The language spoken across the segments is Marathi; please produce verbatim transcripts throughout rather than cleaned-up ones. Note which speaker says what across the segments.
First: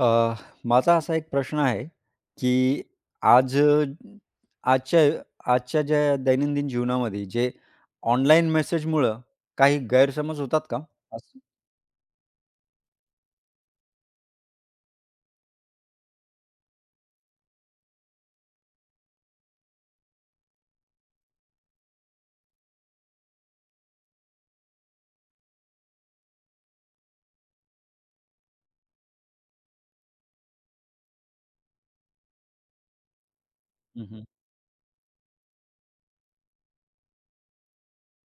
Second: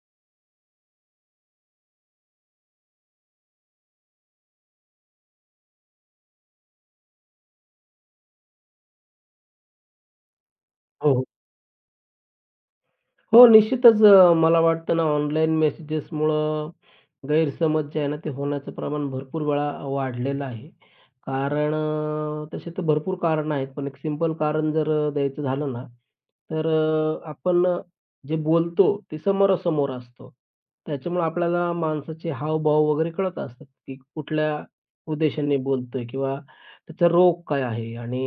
Speaker 1: अ, माझा असा एक प्रश्न आहे, की आज अ, आजच्या आजच्या ज्या दैनंदिन जीवनामध्ये जे ऑनलाईन मेसेजमुळं काही गैरसमज होतात का?
Speaker 2: हो, हो.
Speaker 1: असं
Speaker 2: हो, निश्चितच अ, मला वाटतं ना ऑनलाईन मेसेजेसमुळं गैरसमज जे आहे ना, ते होण्याचं प्रमाण भरपूर वेळा वाढलेलं आहे. कारण अ, तसे तर भरपूर कारण आहेत, पण एक सिंपल कारण जर अ, द्यायचं झालं ना, तर अ, आपण अ, जे बोलतो ते समोरासमोर असतो. त्याच्यामुळे आपल्याला माणसाचे हावभाव वगैरे कळत असतात, की
Speaker 1: हं, हं.
Speaker 2: कुठल्या उद्देशाने बोलतोय किंवा त्याचा रोग काय आहे आणि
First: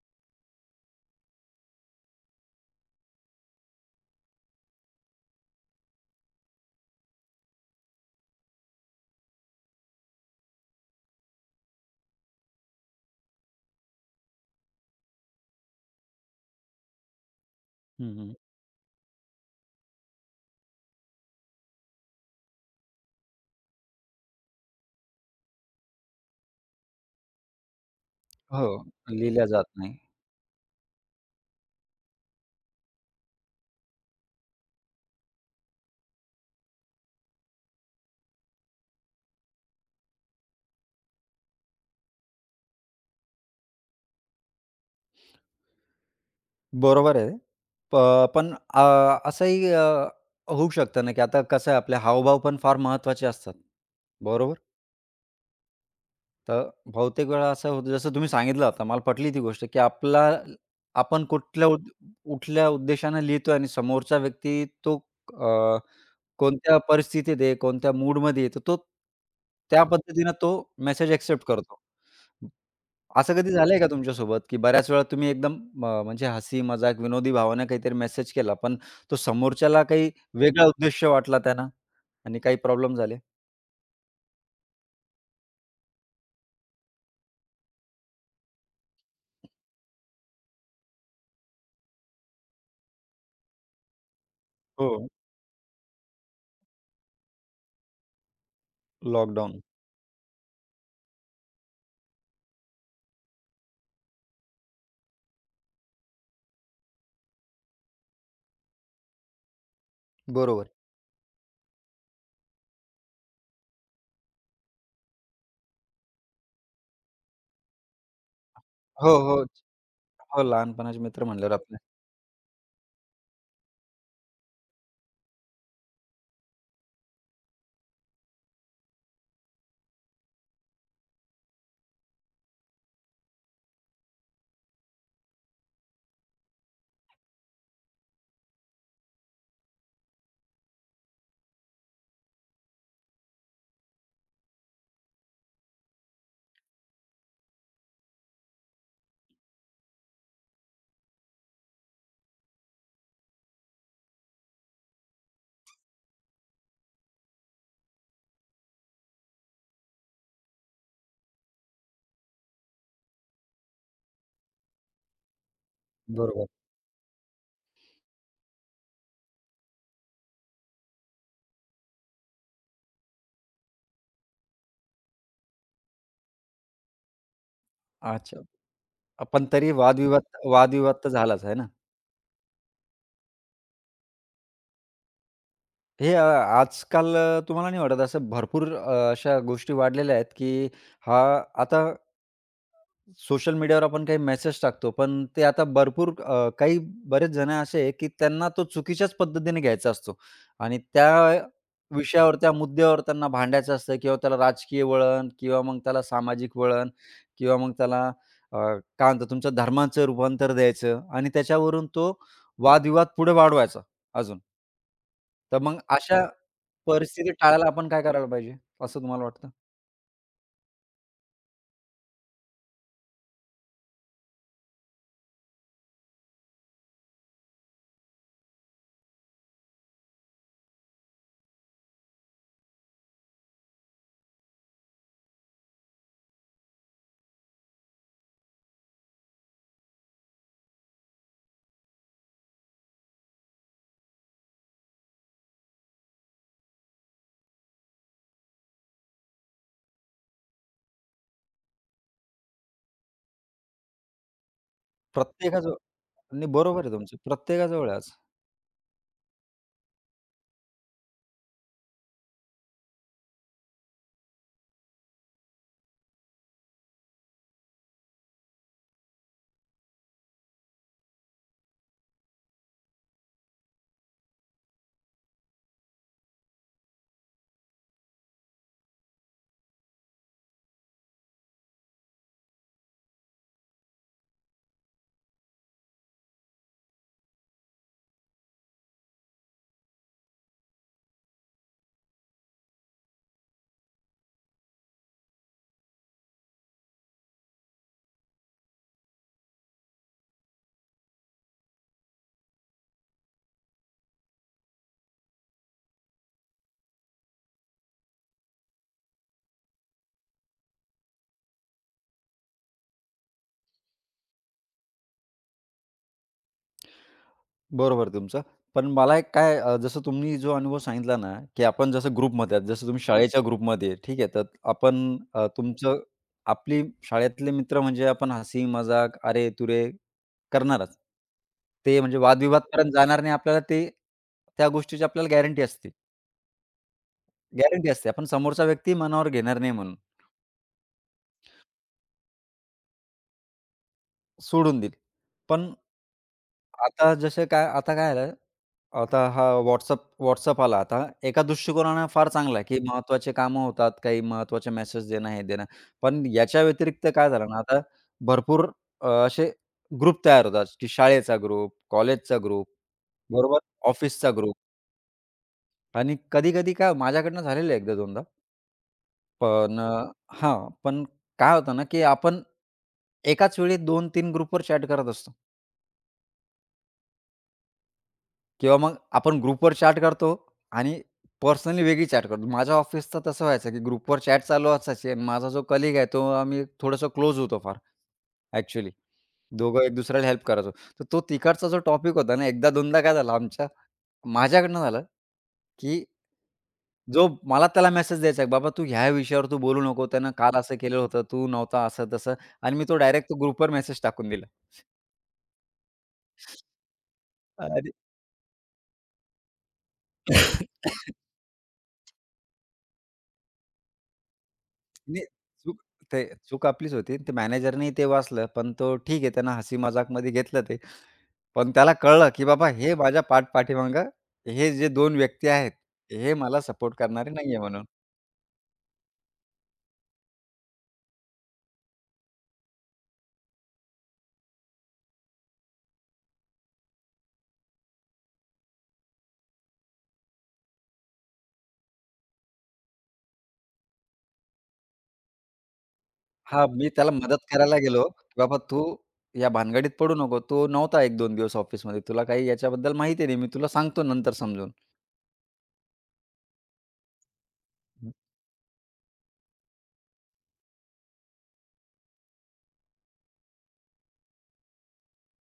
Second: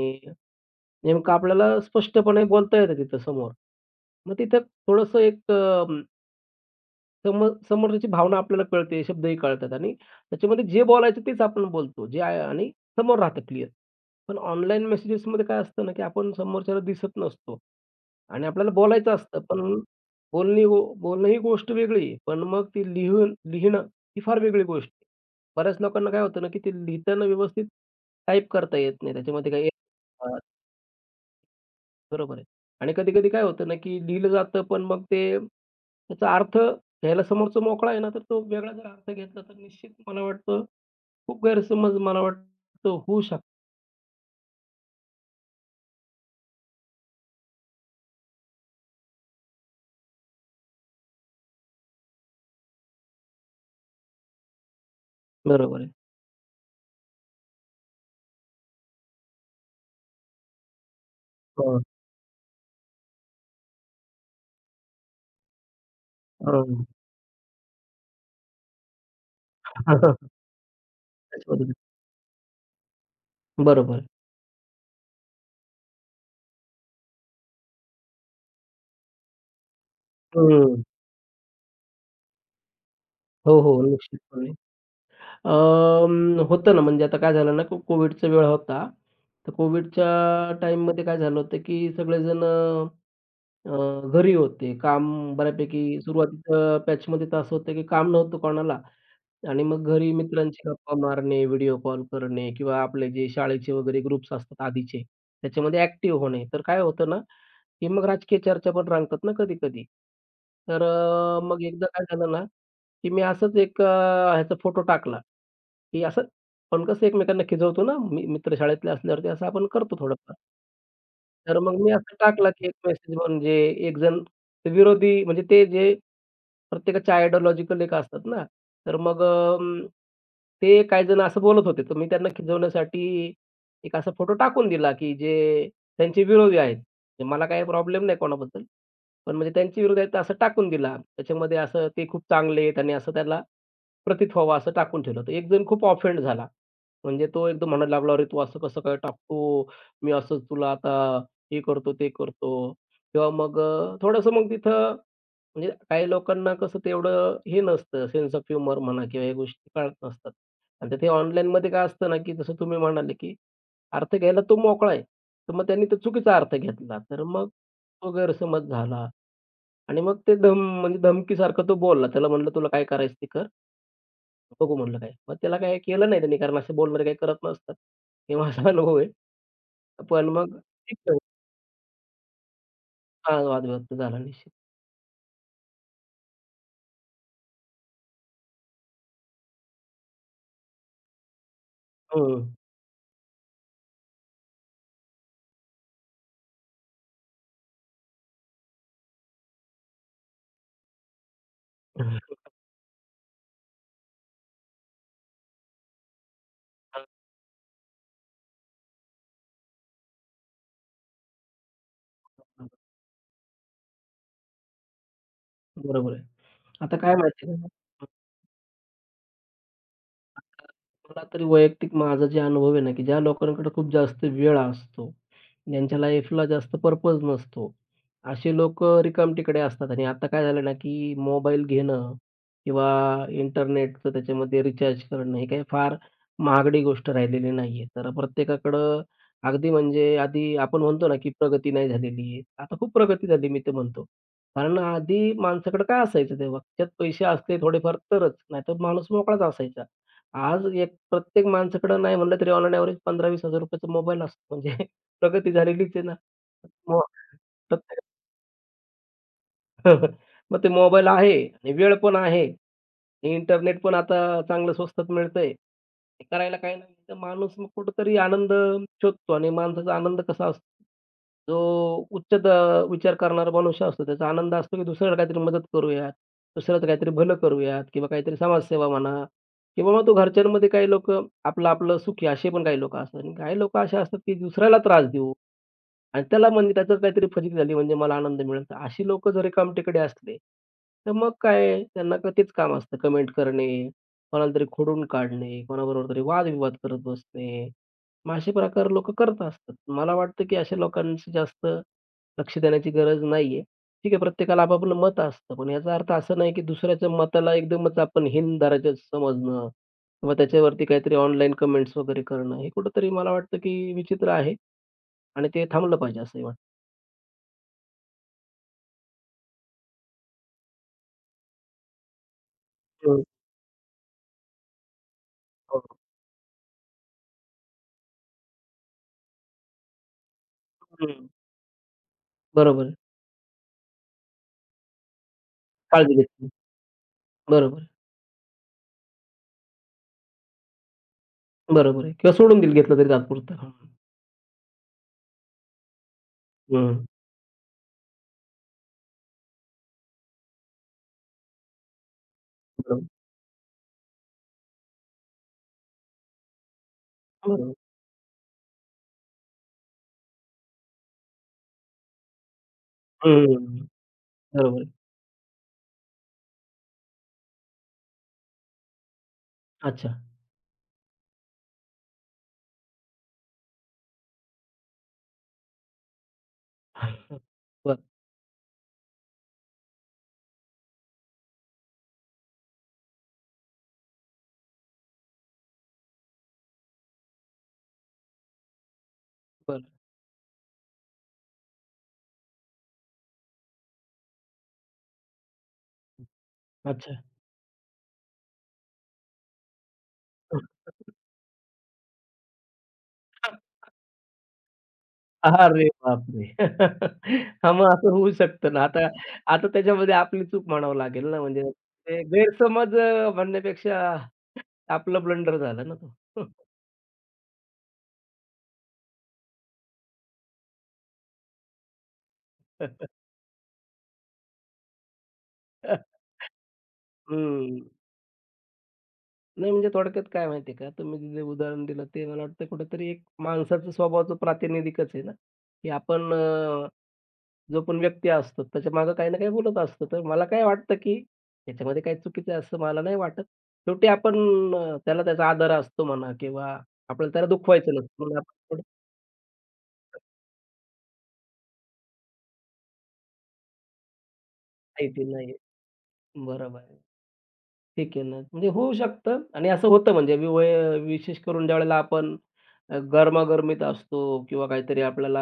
Speaker 2: नेमकं आपल्याला स्पष्टपणे बोलता येतं तिथं समोर. मग तिथं थोडंसं एक अ, सम समोरच्याची भावना आपल्याला कळते, शब्दही कळतात आणि त्याच्यामध्ये जे बोलायचं तेच आपण बोलतो. जे आहे आणि समोर राहतं क्लिअर. पण ऑनलाईन मेसेजेसमध्ये काय असतं ना, की आपण समोरच्याला दिसत नसतो
Speaker 1: हं, हं.
Speaker 2: आणि आपल्याला बोलायचं असतं. पण बोलणी गो- बोलणं ही गोष्ट वेगळी आहे. पण मग ती लिहून लिहिणं ही फार वेगळी गोष्ट आहे. बऱ्याच लोकांना काय होतं ना, की ते लिहिताना व्यवस्थित टाइप
Speaker 1: हो,
Speaker 2: करता येत नाही.
Speaker 1: लिहिल्या
Speaker 2: त्याच्यामध्ये
Speaker 1: जात
Speaker 2: काही
Speaker 1: नाही.
Speaker 2: बरोबर आहे. आणि कधी-कधी काय होतं ना, की लिहिलं जातं, पण मग ते त्याचा अर्थ घ्यायला समोरचा मोकळा आहे ना, तर तो वेगळा जर अर्थ घेतला, तर निश्चित मला वाटतं खूप गैरसमज मला वाटतं होऊ शकतो.
Speaker 1: बरोबर आहे. प पण अ, असंही अ, होऊ शकतं ना, की आता कसं आहे आपले हावभाव पण फार महत्त्वाचे असतात. बरोबर?
Speaker 2: बरोबर आहे.
Speaker 1: तर बहुतेक वेळा असं होतं, जसं तुम्ही सांगितलं आता मला पटली ती गोष्ट, की आपला आपण कुठल्या
Speaker 2: हं,
Speaker 1: उद् कुठल्या उद्देशाने लिहितोय आणि समोरचा व्यक्ती तो अ, कोणत्या
Speaker 2: हं.
Speaker 1: परिस्थितीत आहे, कोणत्या मूडमध्ये आहे, तर तो त्या पद्धतीनं तो मेसेज एक्सेप्ट
Speaker 2: त्याच्याबरोबर.
Speaker 1: करतो. असं कधी झालंय का
Speaker 2: बरोबर आहे.
Speaker 1: तुमच्यासोबत, की बऱ्याच वेळा तुम्ही एकदम म म्हणजे हसी, मजाक, विनोदी भावाने काहीतरी मेसेज केला, पण तो समोरच्याला काही वेगळा
Speaker 2: हं.
Speaker 1: उद्देश वाटला त्यानं आणि काही प्रॉब्लेम झाले?
Speaker 2: हो, हो. निश्चितपणे. अं, होतं ना, म्हणजे आता काय झालं ना, को कोविडचा वेळ होता. तर कोविडच्या टाईममध्ये काय झालं होतं, की सगळेजण अ, घरी होते. काम
Speaker 1: हो.
Speaker 2: बऱ्यापैकी सुरुवातीच्या पॅचमध्ये तर असं होतं, की काम नव्हतं कोणाला
Speaker 1: लॉकडाऊन.
Speaker 2: आणि मग घरी मित्रांशी गप्पा मारणे, व्हिडिओ कॉल करणे किंवा आपले जे शाळेचे वगैरे ग्रुप्स असतात आधीचे, त्याच्यामध्ये ॲक्टिव्ह होणे. तर काय होतं ना, की मग राजकीय चर्चा पण रांगतात ना कधी-कधी.
Speaker 1: बरोबर.
Speaker 2: तर अ, मग एकदा काय झालं ना, की मी असंच एक अ, ह्याचा फोटो टाकला. की असं आपण कसं एकमेकांना खिजवतो ना, मी मित्र शाळेतले
Speaker 1: हो,
Speaker 2: असल्यावरती
Speaker 1: हो.
Speaker 2: असं आपण करतो थोडंफार.
Speaker 1: हो, लहानपणाचे मित्र म्हणल्यावर
Speaker 2: तर
Speaker 1: आपले.
Speaker 2: मग मी असं टाकला, की एक मेसेज म्हणजे एक जण ते विरोधी म्हणजे ते जे प्रत्येकाचे आयडिओलॉजिकल एक असतात ना, तर मग अ, ते काही जण असं बोलत होते. तर मी त्यांना खिजवण्यासाठी एक असा फोटो टाकून दिला, की जे त्यांचे विरोधी आहेत. म्हणजे मला काही प्रॉब्लेम नाही कोणाबद्दल. पण म्हणजे त्यांचे विरोधी आहेत तर असं टाकून दिला. त्याच्यामध्ये असं ते खूप चांगले आहेत आणि असं त्याला प्रतीत व्हावा असं टाकून ठेवलं. तर एक जण खूप ऑफेंड झाला. म्हणजे तो एकदम म्हणायला लागला, "अरे, तू असं कसं काय टाकतो? मी असं तुला आता हे करतो, ते करतो." किंवा मग अ, थोडंसं मग तिथं म्हणजे काही लोकांना कसं तेवढं हे नसतं, सेन्स ऑफ ह्युमर म्हणा किंवा ह्या गोष्टी कळत नसतात. आणि ते ऑनलाईनमध्ये काय असतं ना, की जसं तुम्ही म्हणाले, की अर्थ घ्यायला तो मोकळा आहे. तर मग त्यांनी तो चुकीचा
Speaker 1: बरोबर.
Speaker 2: अर्थ घेतला. तर मग तो गैरसमज झाला आणि मग ते धम म्हणजे धमकीसारखं तो बोलला. त्याला म्हणलं, "तुला काय करायचं ते कर." बघू म्हणलं काय. मग त्याला काय केलं नाही त्यांनी कारण असे बोलणारे काही करत नसतात. हे
Speaker 1: अच्छा.
Speaker 2: माझा अनुभव आहे.
Speaker 1: पण तरी वादविवाद
Speaker 2: पण मग
Speaker 1: वादविवाद तर
Speaker 2: ठीक
Speaker 1: झालाच आहे ना?
Speaker 2: हां, वादविवाद तर झाला निश्चित.
Speaker 1: हे अ, आजकाल अ, तुम्हाला नाही वाटत असं भरपूर अ, अशा गोष्टी वाढलेल्या आहेत, की हा आता
Speaker 2: हं.
Speaker 1: सोशल मीडियावर आपण काही मेसेज टाकतो, पण ते आता भरपूर अ, काही बरेच जण असे आहे, की त्यांना तो चुकीच्याच पद्धतीने घ्यायचा असतो आणि त्या विषयावर, त्या मुद्द्यावर त्यांना भांडायचं असतं किंवा त्याला राजकीय वळण किंवा मग त्याला सामाजिक वळण किंवा मग त्याला अ, काय म्हणतात तुमचं धर्माचं रूपांतर द्यायचं आणि त्याच्यावरून तो वादविवाद पुढे वाढवायचा. अजून. तर मग
Speaker 2: बरोबर आहे.
Speaker 1: अशा
Speaker 2: आता काय
Speaker 1: परिस्थिती
Speaker 2: माहिती
Speaker 1: टाळायला
Speaker 2: आहे
Speaker 1: आपण काय
Speaker 2: का
Speaker 1: करायला पाहिजे, असं तुम्हाला वाटतं?
Speaker 2: मला तरी वैयक्तिक माझा जे अनुभव आहे ना, की ज्या लोकांकडे खूप जास्त वेळ असतो, ज्यांच्या लाईफला जास्त पर्पज नसतो, असे लोकं रिकामटेकडे असतात आणि आता काय झालं ना, की मोबाईल घेणं किंवा इंटरनेटचं त्याच्यामध्ये रिचार्ज करणं ही काही फार महागडी गोष्ट राहिलेली नाहीये. तर प्रत्येकाकडं अगदी म्हणजे आधी आपण म्हणतो ना, की प्रगती नाही झालेली आहे. आता खूप प्रगती झाली मी तर म्हणतो. कारण आधी माणसाकडे काय असायचं तेव्हा? खिशात पैसे असले थोडेफार तरच, नाहीतर माणूस मोकळाच असायचा. आज एक प्रत्येक माणसाकडं नाही म्हटलं तरी ऑन एन एव्हरेज ₹पंधरा हजार-वीस हजाराचा मोबाईल असतो. म्हणजे प्रगती
Speaker 1: प्रत्येकाजवळ
Speaker 2: झालेलीच आहे ना.
Speaker 1: नाही बरोबर आहे
Speaker 2: मग
Speaker 1: तुमचं. प्रत्येकाजवळ आहे
Speaker 2: प्रत्येक
Speaker 1: आज.
Speaker 2: मग ते मोबाईल आहे आणि वेळ पण आहे. इंटरनेट पण आता चांगलं स्वस्तात मिळतंय. हे करायला काही नाही तर माणूस मग कुठेतरी आनंद शोधतो आणि माणसाचा आनंद कसा असतो? जो उच्च द विचार करणारा मनुष्य असतो, त्याचा आनंद असतो, की दुसऱ्याला काहीतरी मदत करूयात, दुसऱ्याचं काहीतरी भलं करूयात किंवा काहीतरी समाजसेवा म्हणा किंवा मग तो घरच्यांमध्ये काही लोकं आपलं-आपलं सुखी असे पण काही लोकं असतात आणि काही लोकं असे असतात, की दुसऱ्याला त्रास देऊ आणि त्याला म्हणजे त्याच्यात काहीतरी फजिती झाली म्हणजे मला आनंद मिळेल. तर अशी लोकं जर रिकामटेकडे असले, तर मग काय त्यांना का तेच काम असतं कमेंट करणे, कोणाला तरी खोडून काढणे, कोणाबरोबर तरी वादविवाद करत बसणे. मग असे प्रकार लोकं करत असतात. मला वाटतं, की अशा लोकांचं जास्त लक्ष देण्याची गरज नाहीये. ठीक आहे, प्रत्येकाला आपापलं मत असतं. पण याचा अर्थ असा नाही, की दुसऱ्याच्या मताला एकदमच आपण हीन दर्जाचं समजणं किंवा त्याच्यावरती काहीतरी ऑनलाईन कमेंट्स वगैरे करणं, हे कुठेतरी मला वाटतं, की विचित्र आहे आणि ते थांबलं पाहिजे असंही वाटतं.
Speaker 1: बरोबर आहे तुमचं. पण मला एक काय अ, जसं तुम्ही जो अनुभव सांगितला ना, की आपण जसं ग्रुपमध्ये आहात, जसं तुम्ही
Speaker 2: हं,
Speaker 1: शाळेच्या ग्रुपमध्ये आहे, ठीक आहे. तर आपण अ,
Speaker 2: हो.
Speaker 1: तुमचं आपली शाळेतले मित्र म्हणजे आपण हसी, मजाक, अरे-तुरे करणारच.
Speaker 2: हं,
Speaker 1: ते म्हणजे
Speaker 2: बरोबर
Speaker 1: वादविवादपर्यंत
Speaker 2: आहे.
Speaker 1: जाणार नाही. आपल्याला ते त्या गोष्टीची आपल्याला गॅरंटी असते.
Speaker 2: काळजी घेतली. बरोबर आहे,
Speaker 1: गॅरंटी असते. आपण समोरचा व्यक्ती मनावर घेणार नाही म्हणून.
Speaker 2: बरोबर आहे किंवा सोडून दिल घेतलं तरी तात्पुरतं. हं,
Speaker 1: सोडून दिली. पण आता जसे काय आता काय झालं, आता हा WhatsApp WhatsApp आला. आता एका दृष्टिकोनानं फार चांगला आहे, की
Speaker 2: बरोबर,
Speaker 1: महत्त्वाचे कामं होतात, काही महत्त्वाचे मेसेज देणं, हे देणं. पण याच्या व्यतिरिक्त काय झालं ना,
Speaker 2: बरोबर.
Speaker 1: आता भरपूर अ, असे ग्रुप तयार होतात, की शाळेचा ग्रुप, कॉलेजचा ग्रुप, बरोबर,
Speaker 2: हं,
Speaker 1: ऑफिसचा ग्रुप
Speaker 2: बरोबर आहे.
Speaker 1: आणि कधी-कधी काय माझ्याकडनं झालेलं आहे 1दा-2दा. पण अ,
Speaker 2: अच्छा.
Speaker 1: हां, पण काय होतं ना, की आपण एकाच वेळी दोन-तीन ग्रुपवर चॅट करत असतो.
Speaker 2: बरं,
Speaker 1: किंवा मग आपण ग्रुपवर चॅट करतो आणि पर्सनली वेगळी चॅट करतो. माझ्या ऑफिसचं तसं व्हायचं, की ग्रुपवर चॅट चालू असायची आणि माझा जो कलीग आहे, तो आम्ही थोडंसं क्लोज होतो फार ॲक्चुअली. दोघं
Speaker 2: बरं.
Speaker 1: एक दुसऱ्याला हेल्प करायचो. तर तो तिकडचा जो टॉपिक होता ना, एकदा दोनदा काय झालं आमच्या माझ्याकडनं झालं, की
Speaker 2: अच्छा.
Speaker 1: जो मला त्याला मेसेज द्यायचा आहे, "बाबा तू ह्या विषयावर तू बोलू नको. त्यानं काल असं केलं होतं, तू नव्हता." असं तसं आणि मी तो डायरेक्ट तो ग्रुपवर मेसेज टाकून दिला.
Speaker 2: अरे बापरे! हां, मग
Speaker 1: अरे!
Speaker 2: असं होऊ शकतं ना. आता आता त्याच्यामध्ये आपली चूक म्हणावं लागेल ना, म्हणजे ते गैरसमज अ, म्हणण्यापेक्षा आपला
Speaker 1: नाही,
Speaker 2: ब्लंडर
Speaker 1: चूक
Speaker 2: झाला ना तो.
Speaker 1: ते चूक आपलीच होती. ते मॅनेजरनी ते वाचलं, पण तो ठीक आहे त्यानं हसी-मजाकमध्ये घेतलं ते. पण त्याला कळलं, की बाबा हे माझ्या पाठपाठीमागं हे जे दोन व्यक्ती आहेत, हे मला सपोर्ट करणारे नाहीये
Speaker 2: हं.
Speaker 1: म्हणून.
Speaker 2: नाही म्हणजे थोडक्यात काय माहिती आहे का, तुम्ही जे उदाहरण दिलं ते मला वाटतं कुठेतरी एक माणसाच्या स्वभावाचं प्रातिनिधिकच आहे ना, की आपण जो पण व्यक्ती असतो, त्याच्यामागे काही ना काही बोलत असतो. तर मला काय वाटतं, की त्याच्यामध्ये काही चुकीचं आहे असं मला नाही वाटत. शेवटी आपण अ, त्याला त्याचा आदर असतो म्हणा
Speaker 1: हां,
Speaker 2: किंवा
Speaker 1: मी त्याला
Speaker 2: आपल्याला
Speaker 1: मदत
Speaker 2: त्याला
Speaker 1: करायला
Speaker 2: दुखवायचं
Speaker 1: गेलो,
Speaker 2: नसतं.
Speaker 1: की
Speaker 2: म्हणून
Speaker 1: "बाबा तू
Speaker 2: आपण
Speaker 1: या भानगडीत पडू नको. तू नव्हता एक-दोन दिवस ऑफिसमध्ये. तुला काही याच्याबद्दल माहिती नाही. मी तुला सांगतो नंतर समजून."
Speaker 2: थोडं नाही. बरोबर आहे. ठीक आहे ना. म्हणजे होऊ शकतं आणि असं होतं म्हणजे वि वय विशेष करून ज्यावेळेला आपण अ, गरमागरमीत असतो किंवा काहीतरी आपल्याला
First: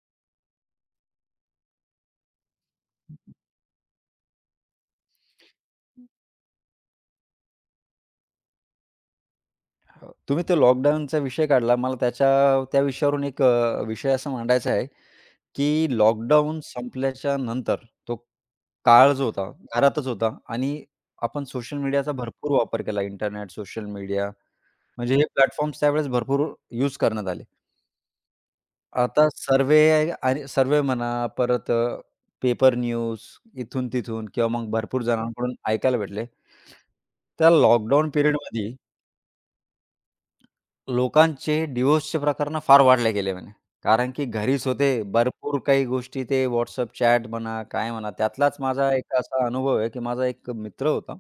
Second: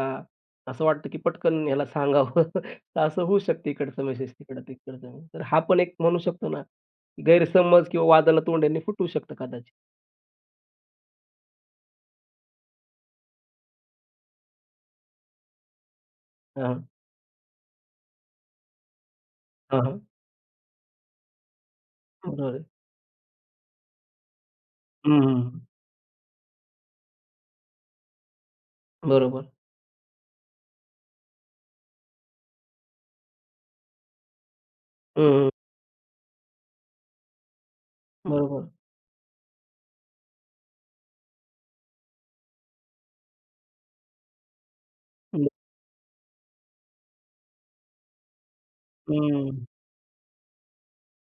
Speaker 2: असं वाटतं की पटकन ह्याला सांगावं, तर असं होऊ शकतं इकडचा मेसेज तिकडं, तिकडचा मेसेज. तर हा पण एक म्हणू शकतो ना, की गैरसमज किंवा वादाला तोंड यांनी फुटू शकतं कदाचित.
Speaker 1: हो. तुम्ही तो लॉकडाऊनचा विषय काढला. मला त्याच्या त्या विषयावरून एक अ, विषय असा मांडायचा आहे, की लॉकडाऊन
Speaker 2: हां,
Speaker 1: संपल्याच्या नंतर तो काळ जो होता,
Speaker 2: हां, हां.
Speaker 1: घरातच होता आणि आपण सोशल मीडियाचा भरपूर वापर केला. इंटरनेट, सोशल मीडिया म्हणजे हे
Speaker 2: हां.
Speaker 1: प्लॅटफॉर्म्स त्यावेळेस भरपूर यूज करण्यात आले. आता
Speaker 2: बरोबर आहे.
Speaker 1: सर्व्हे आणि सर्व्हे म्हणा, परत अ, पेपर न्यूज इथून-तिथून किंवा मग भरपूर
Speaker 2: हं, हं. बरोबर. हं,
Speaker 1: जणांकडून ऐकायला भेटले. त्या लॉकडाऊन
Speaker 2: बरोबर.
Speaker 1: पिरियडमध्ये लोकांचे डिव्होर्सचे प्रकरणं फार वाढले गेले म्हणे. कारण की घरीच होते. भरपूर काही गोष्टी ते WhatsApp चॅट म्हणा, काय म्हणा. त्यातलाच माझा एक असा
Speaker 2: हं,
Speaker 1: अनुभव आहे, की माझा एक मित्र होता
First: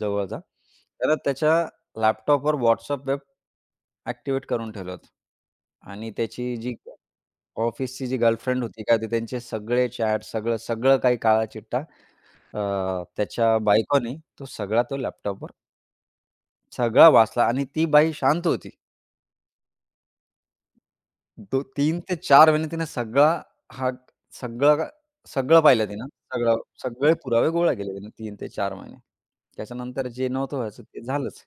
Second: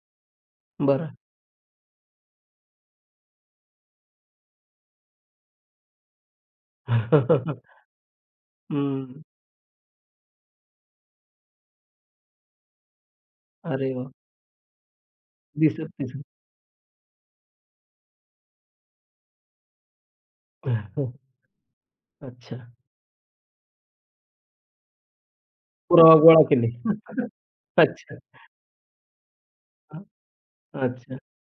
Speaker 1: जवळचा.
Speaker 2: बरं.
Speaker 1: तर त्याच्या लॅपटॉपवर WhatsApp वेब ॲक्टिव्हेट करून ठेवलं होतं. आणि त्याची जी ऑफिसची जी गर्लफ्रेंड होती का, ते
Speaker 2: हं.
Speaker 1: त्यांचे सगळे चॅट, सगळं, सगळं काही काळाचिट्टा अ, त्याच्या
Speaker 2: अरे वाह!
Speaker 1: बायकोने तो सगळा तो लॅपटॉपवर
Speaker 2: दिसत, दिसत.
Speaker 1: सगळा वाचला आणि ती बाई शांत होती. दो तीन ते चार
Speaker 2: अच्छा.
Speaker 1: महिने तिने सगळा हा सगळा सगळं पाहिलं तिनं.
Speaker 2: पुरावा गोळा
Speaker 1: सगळं
Speaker 2: केले.
Speaker 1: सगळे पुरावे गोळा केले तिनं
Speaker 2: अच्छा.
Speaker 1: तीन ते चार महिने.
Speaker 2: हां,
Speaker 1: त्याच्यानंतर जे नव्हतं व्हायचं ते
Speaker 2: अच्छा.
Speaker 1: झालंच.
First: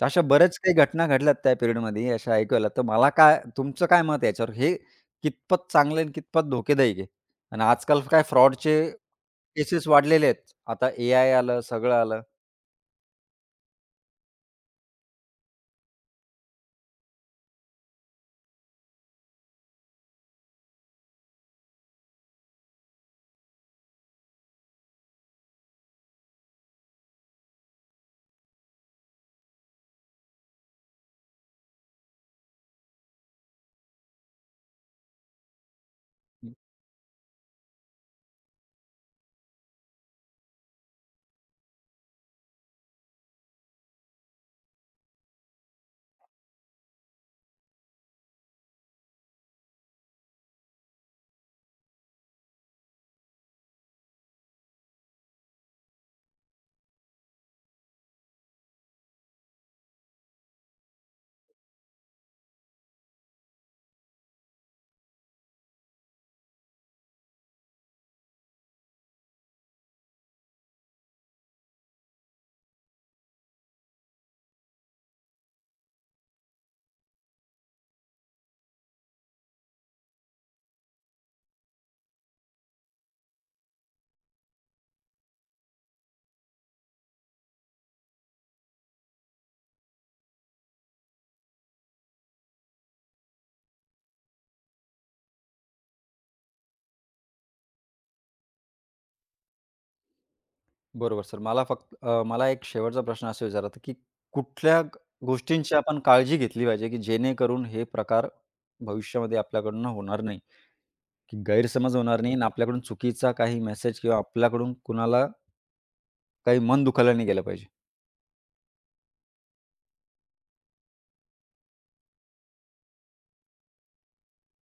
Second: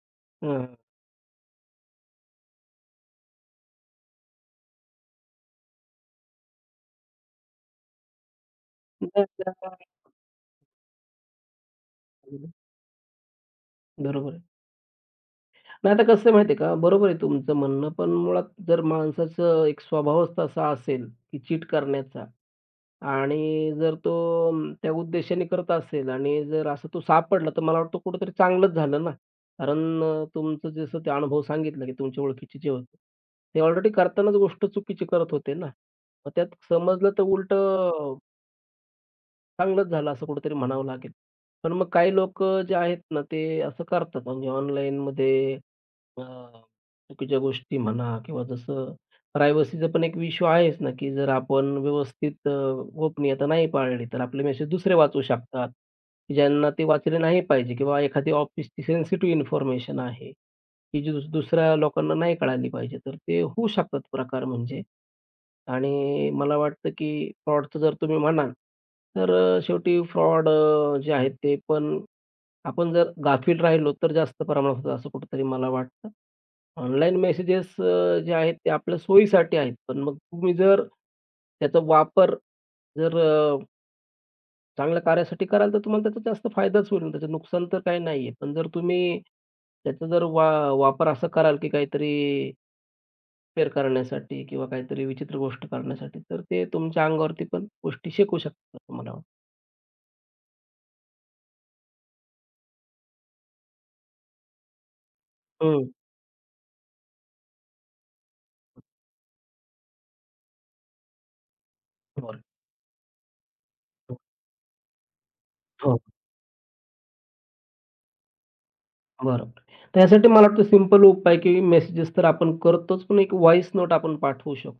Speaker 1: तर अशा बऱ्याच
Speaker 2: हां.
Speaker 1: काही घटना घडल्यात त्या पिरियडमध्ये अशा ऐकूयाला. तर मला काय तुमचं काय मत आहे याच्यावर? हे कितपत चांगलं आहे आणि कितपत धोकेदायक आहे? आणि आजकाल काय फ्रॉडचे
Speaker 2: नाही, नाही,
Speaker 1: केसेस वाढलेले आहेत. आता ए आय आलं, सगळं आलं.
Speaker 2: बरोबर आहे. नाही आता कसं आहे माहिती आहे का, बरोबर आहे तुमचं म्हणणं, पण मुळात जर माणसाचं एक स्वभावच तसा असेल, की चीट करण्याचा आणि जर तो अं, त्या उद्देशाने करत असेल आणि जर असं तो सापडला, तर मला वाटतं कुठेतरी चांगलंच झालं ना. कारण अ, तुमचं जसं ते अनुभव सांगितला, की तुमच्या ओळखीचे जे होते, ते ऑलरेडी करतानाच गोष्ट चुकीची करत होते ना. मग त्यात समजलं तर उलटं चांगलंच झालं असं कुठेतरी म्हणावं लागेल. पण मग काही लोक जे आहेत ना, ते असं करतात म्हणजे ऑनलाईनमध्ये हां. चुकीच्या गोष्टी म्हणा किंवा जसं प्रायव्हसीचा पण एक इश्यू आहेच ना, की जर आपण व्यवस्थित अ, गोपनीयता नाही पाळली, तर आपले मेसेज दुसरे वाचू शकतात, की ज्यांना ते वाचले नाही पाहिजे किंवा एखादी ऑफिसची सेन्सिटिव्ह इन्फॉर्मेशन आहे, की जी दुस दुसऱ्या लोकांना नाही कळाली पाहिजे. तर ते होऊ शकतात प्रकार म्हणजे. आणि मला वाटतं, की फ्रॉडचं जर तुम्ही म्हणाल, तर अ, शेवटी फ्रॉड जे आहेत ते पण आपण जर गाफील राहिलो, तर जास्त प्रमाणात होतं असं कुठेतरी मला वाटतं. ऑनलाईन मेसेजेस अ, जे आहेत ते आपल्या सोयीसाठी आहेत. पण मग तुम्ही जर त्याचा वापर जर अ, चांगल्या कार्यासाठी कराल, तर तुम्हाला त्याचा जास्त फायदाच होईल. ना, त्याचं नुकसान तर काही नाहीये. पण जर तुम्ही त्याचा जर वा वापर असा कराल, की काहीतरी हेरफेर करण्यासाठी किंवा काहीतरी विचित्र गोष्ट करण्यासाठी, तर ते तुमच्या अंगावरती पण गोष्टी शेकू शकतात असं मला वाटतं.
Speaker 1: बरोबर सर. मला फक्त अ, मला एक शेवटचा प्रश्न असं विचारायचा की कुठल्या ग गोष्टींची
Speaker 2: हं.
Speaker 1: आपण काळजी घेतली पाहिजे, की जेणेकरून हे प्रकार भविष्यामध्ये आपल्याकडून होणार नाही, की गैरसमज होणार नाही
Speaker 2: बरोबर.
Speaker 1: आणि आपल्याकडून चुकीचा काही मेसेज किंवा आपल्याकडून कुणाला
Speaker 2: हो.
Speaker 1: काही मन दुखायला नाही गेलं पाहिजे.
Speaker 2: बरोबर. त्यासाठी मला वाटतं सिंपल उपाय की मेसेजेस तर आपण करतोच, पण एक व्हॉईस नोट आपण पाठवू शकतो.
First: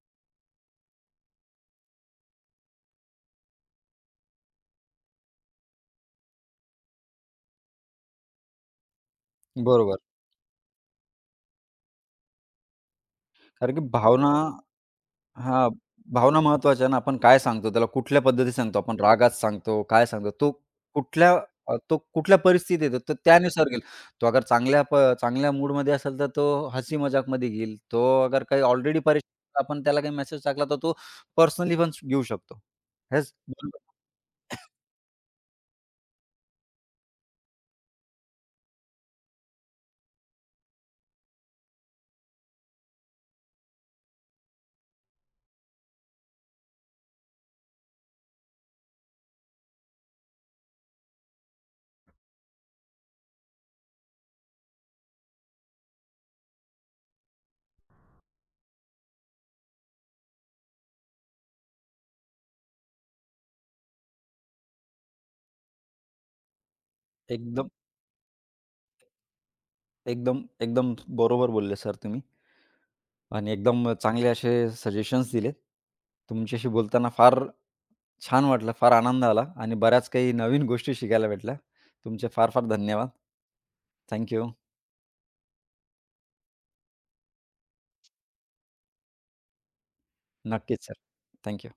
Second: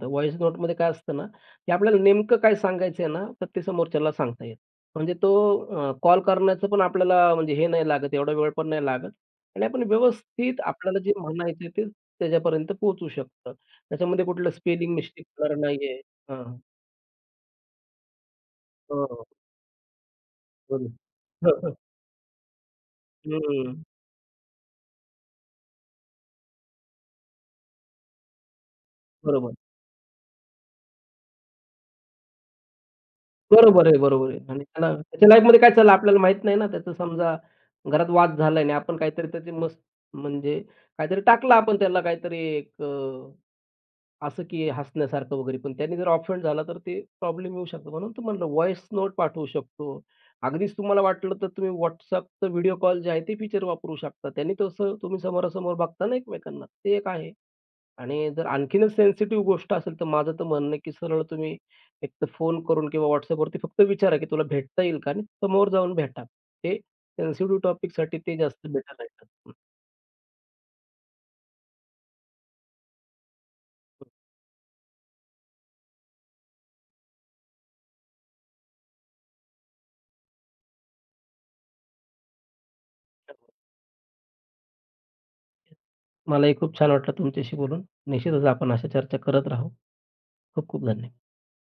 Speaker 2: तर व्हॉईस नोटमध्ये काय असतं ना, की आपल्याला नेमकं काय सांगायचं आहे ना, तर ते समोरच्याला सांगता येतं. म्हणजे तो अ, कॉल करण्याचं पण आपल्याला म्हणजे हे नाही लागत, एवढा वेळ पण नाही लागत आणि आपण
Speaker 1: बरोबर.
Speaker 2: व्यवस्थित आपल्याला जे म्हणायचं ते त्याच्यापर्यंत पोहोचू शकतं.
Speaker 1: कारण की
Speaker 2: त्याच्यामध्ये
Speaker 1: भावना
Speaker 2: कुठलं स्पेलिंग मिस्टेक होणार
Speaker 1: हां,
Speaker 2: नाहीये.
Speaker 1: भावना
Speaker 2: हां.
Speaker 1: महत्त्वाच्या ना. आपण काय सांगतो त्याला, कुठल्या पद्धतीत सांगतो आपण,
Speaker 2: हो, हो.
Speaker 1: रागात सांगतो, काय सांगतो, तो
Speaker 2: बरोबर.
Speaker 1: कुठल्या अ, तो कुठल्या परिस्थितीत येतो, तर त्यानुसार
Speaker 2: हं,
Speaker 1: घेईल. तो अगर चांगल्या प चांगल्या मूडमध्ये असेल, तर तो हसी मजाकमध्ये घेईल. तो अगर काही ऑलरेडी
Speaker 2: बरोबर.
Speaker 1: परेशान आपण त्याला काही मेसेज टाकला, तर तो पर्सनली पण घेऊ शकतो. हेच बरोबर.
Speaker 2: बरोबर आहे, बरोबर आहे. आणि त्याला त्याच्या लाईफमध्ये काय चाललं आपल्याला माहीत नाही ना. त्याचा समजा घरात वाद झालाय आणि आपण काहीतरी त्याचे मस्त म्हणजे काहीतरी टाकलं आपण त्याला काहीतरी एक अ, असं की हसण्यासारखं वगैरे. पण त्याने जर ऑफेंड झाला तर ते प्रॉब्लेम येऊ शकतो. म्हणून तर म्हणलं व्हॉईस नोट पाठवू शकतो. अगदीच तुम्हाला वाटलं तर तुम्ही WhatsAppचं व्हिडिओ कॉल जे आहे ते फीचर वापरू शकता. त्याने तसं तुम्ही समोरासमोर बघता ना एकमेकांना, ते एक आहे. आणि जर आणखीनच सेन्सिटिव्ह गोष्ट असेल, तर माझं तर म्हणणं आहे, की सरळ तुम्ही एक तर फोन करून किंवा WhatsAppवरती फक्त विचारा, की "तुला भेटता येईल का?" आणि समोर जाऊन भेटा. ते सेन्सिटिव्ह
Speaker 1: एकदम,
Speaker 2: टॉपिकसाठी ते जास्त बेटर राहील. हं,
Speaker 1: एकदम, एकदम बरोबर बोलले सर तुम्ही आणि एकदम चांगले असे सजेशन्स दिले. तुमच्याशी बोलताना फार छान वाटलं. फार आनंद आला आणि बऱ्याच काही नवीन गोष्टी शिकायला भेटल्या. तुमचे फार-फार धन्यवाद. Thank you.
Speaker 2: मलाही खूप छान वाटलं तुमच्याशी बोलून. निश्चितच आपण अशा चर्चा करत राहू. खूप खूप
Speaker 1: नक्कीच सर.
Speaker 2: धन्यवाद.
Speaker 1: थँक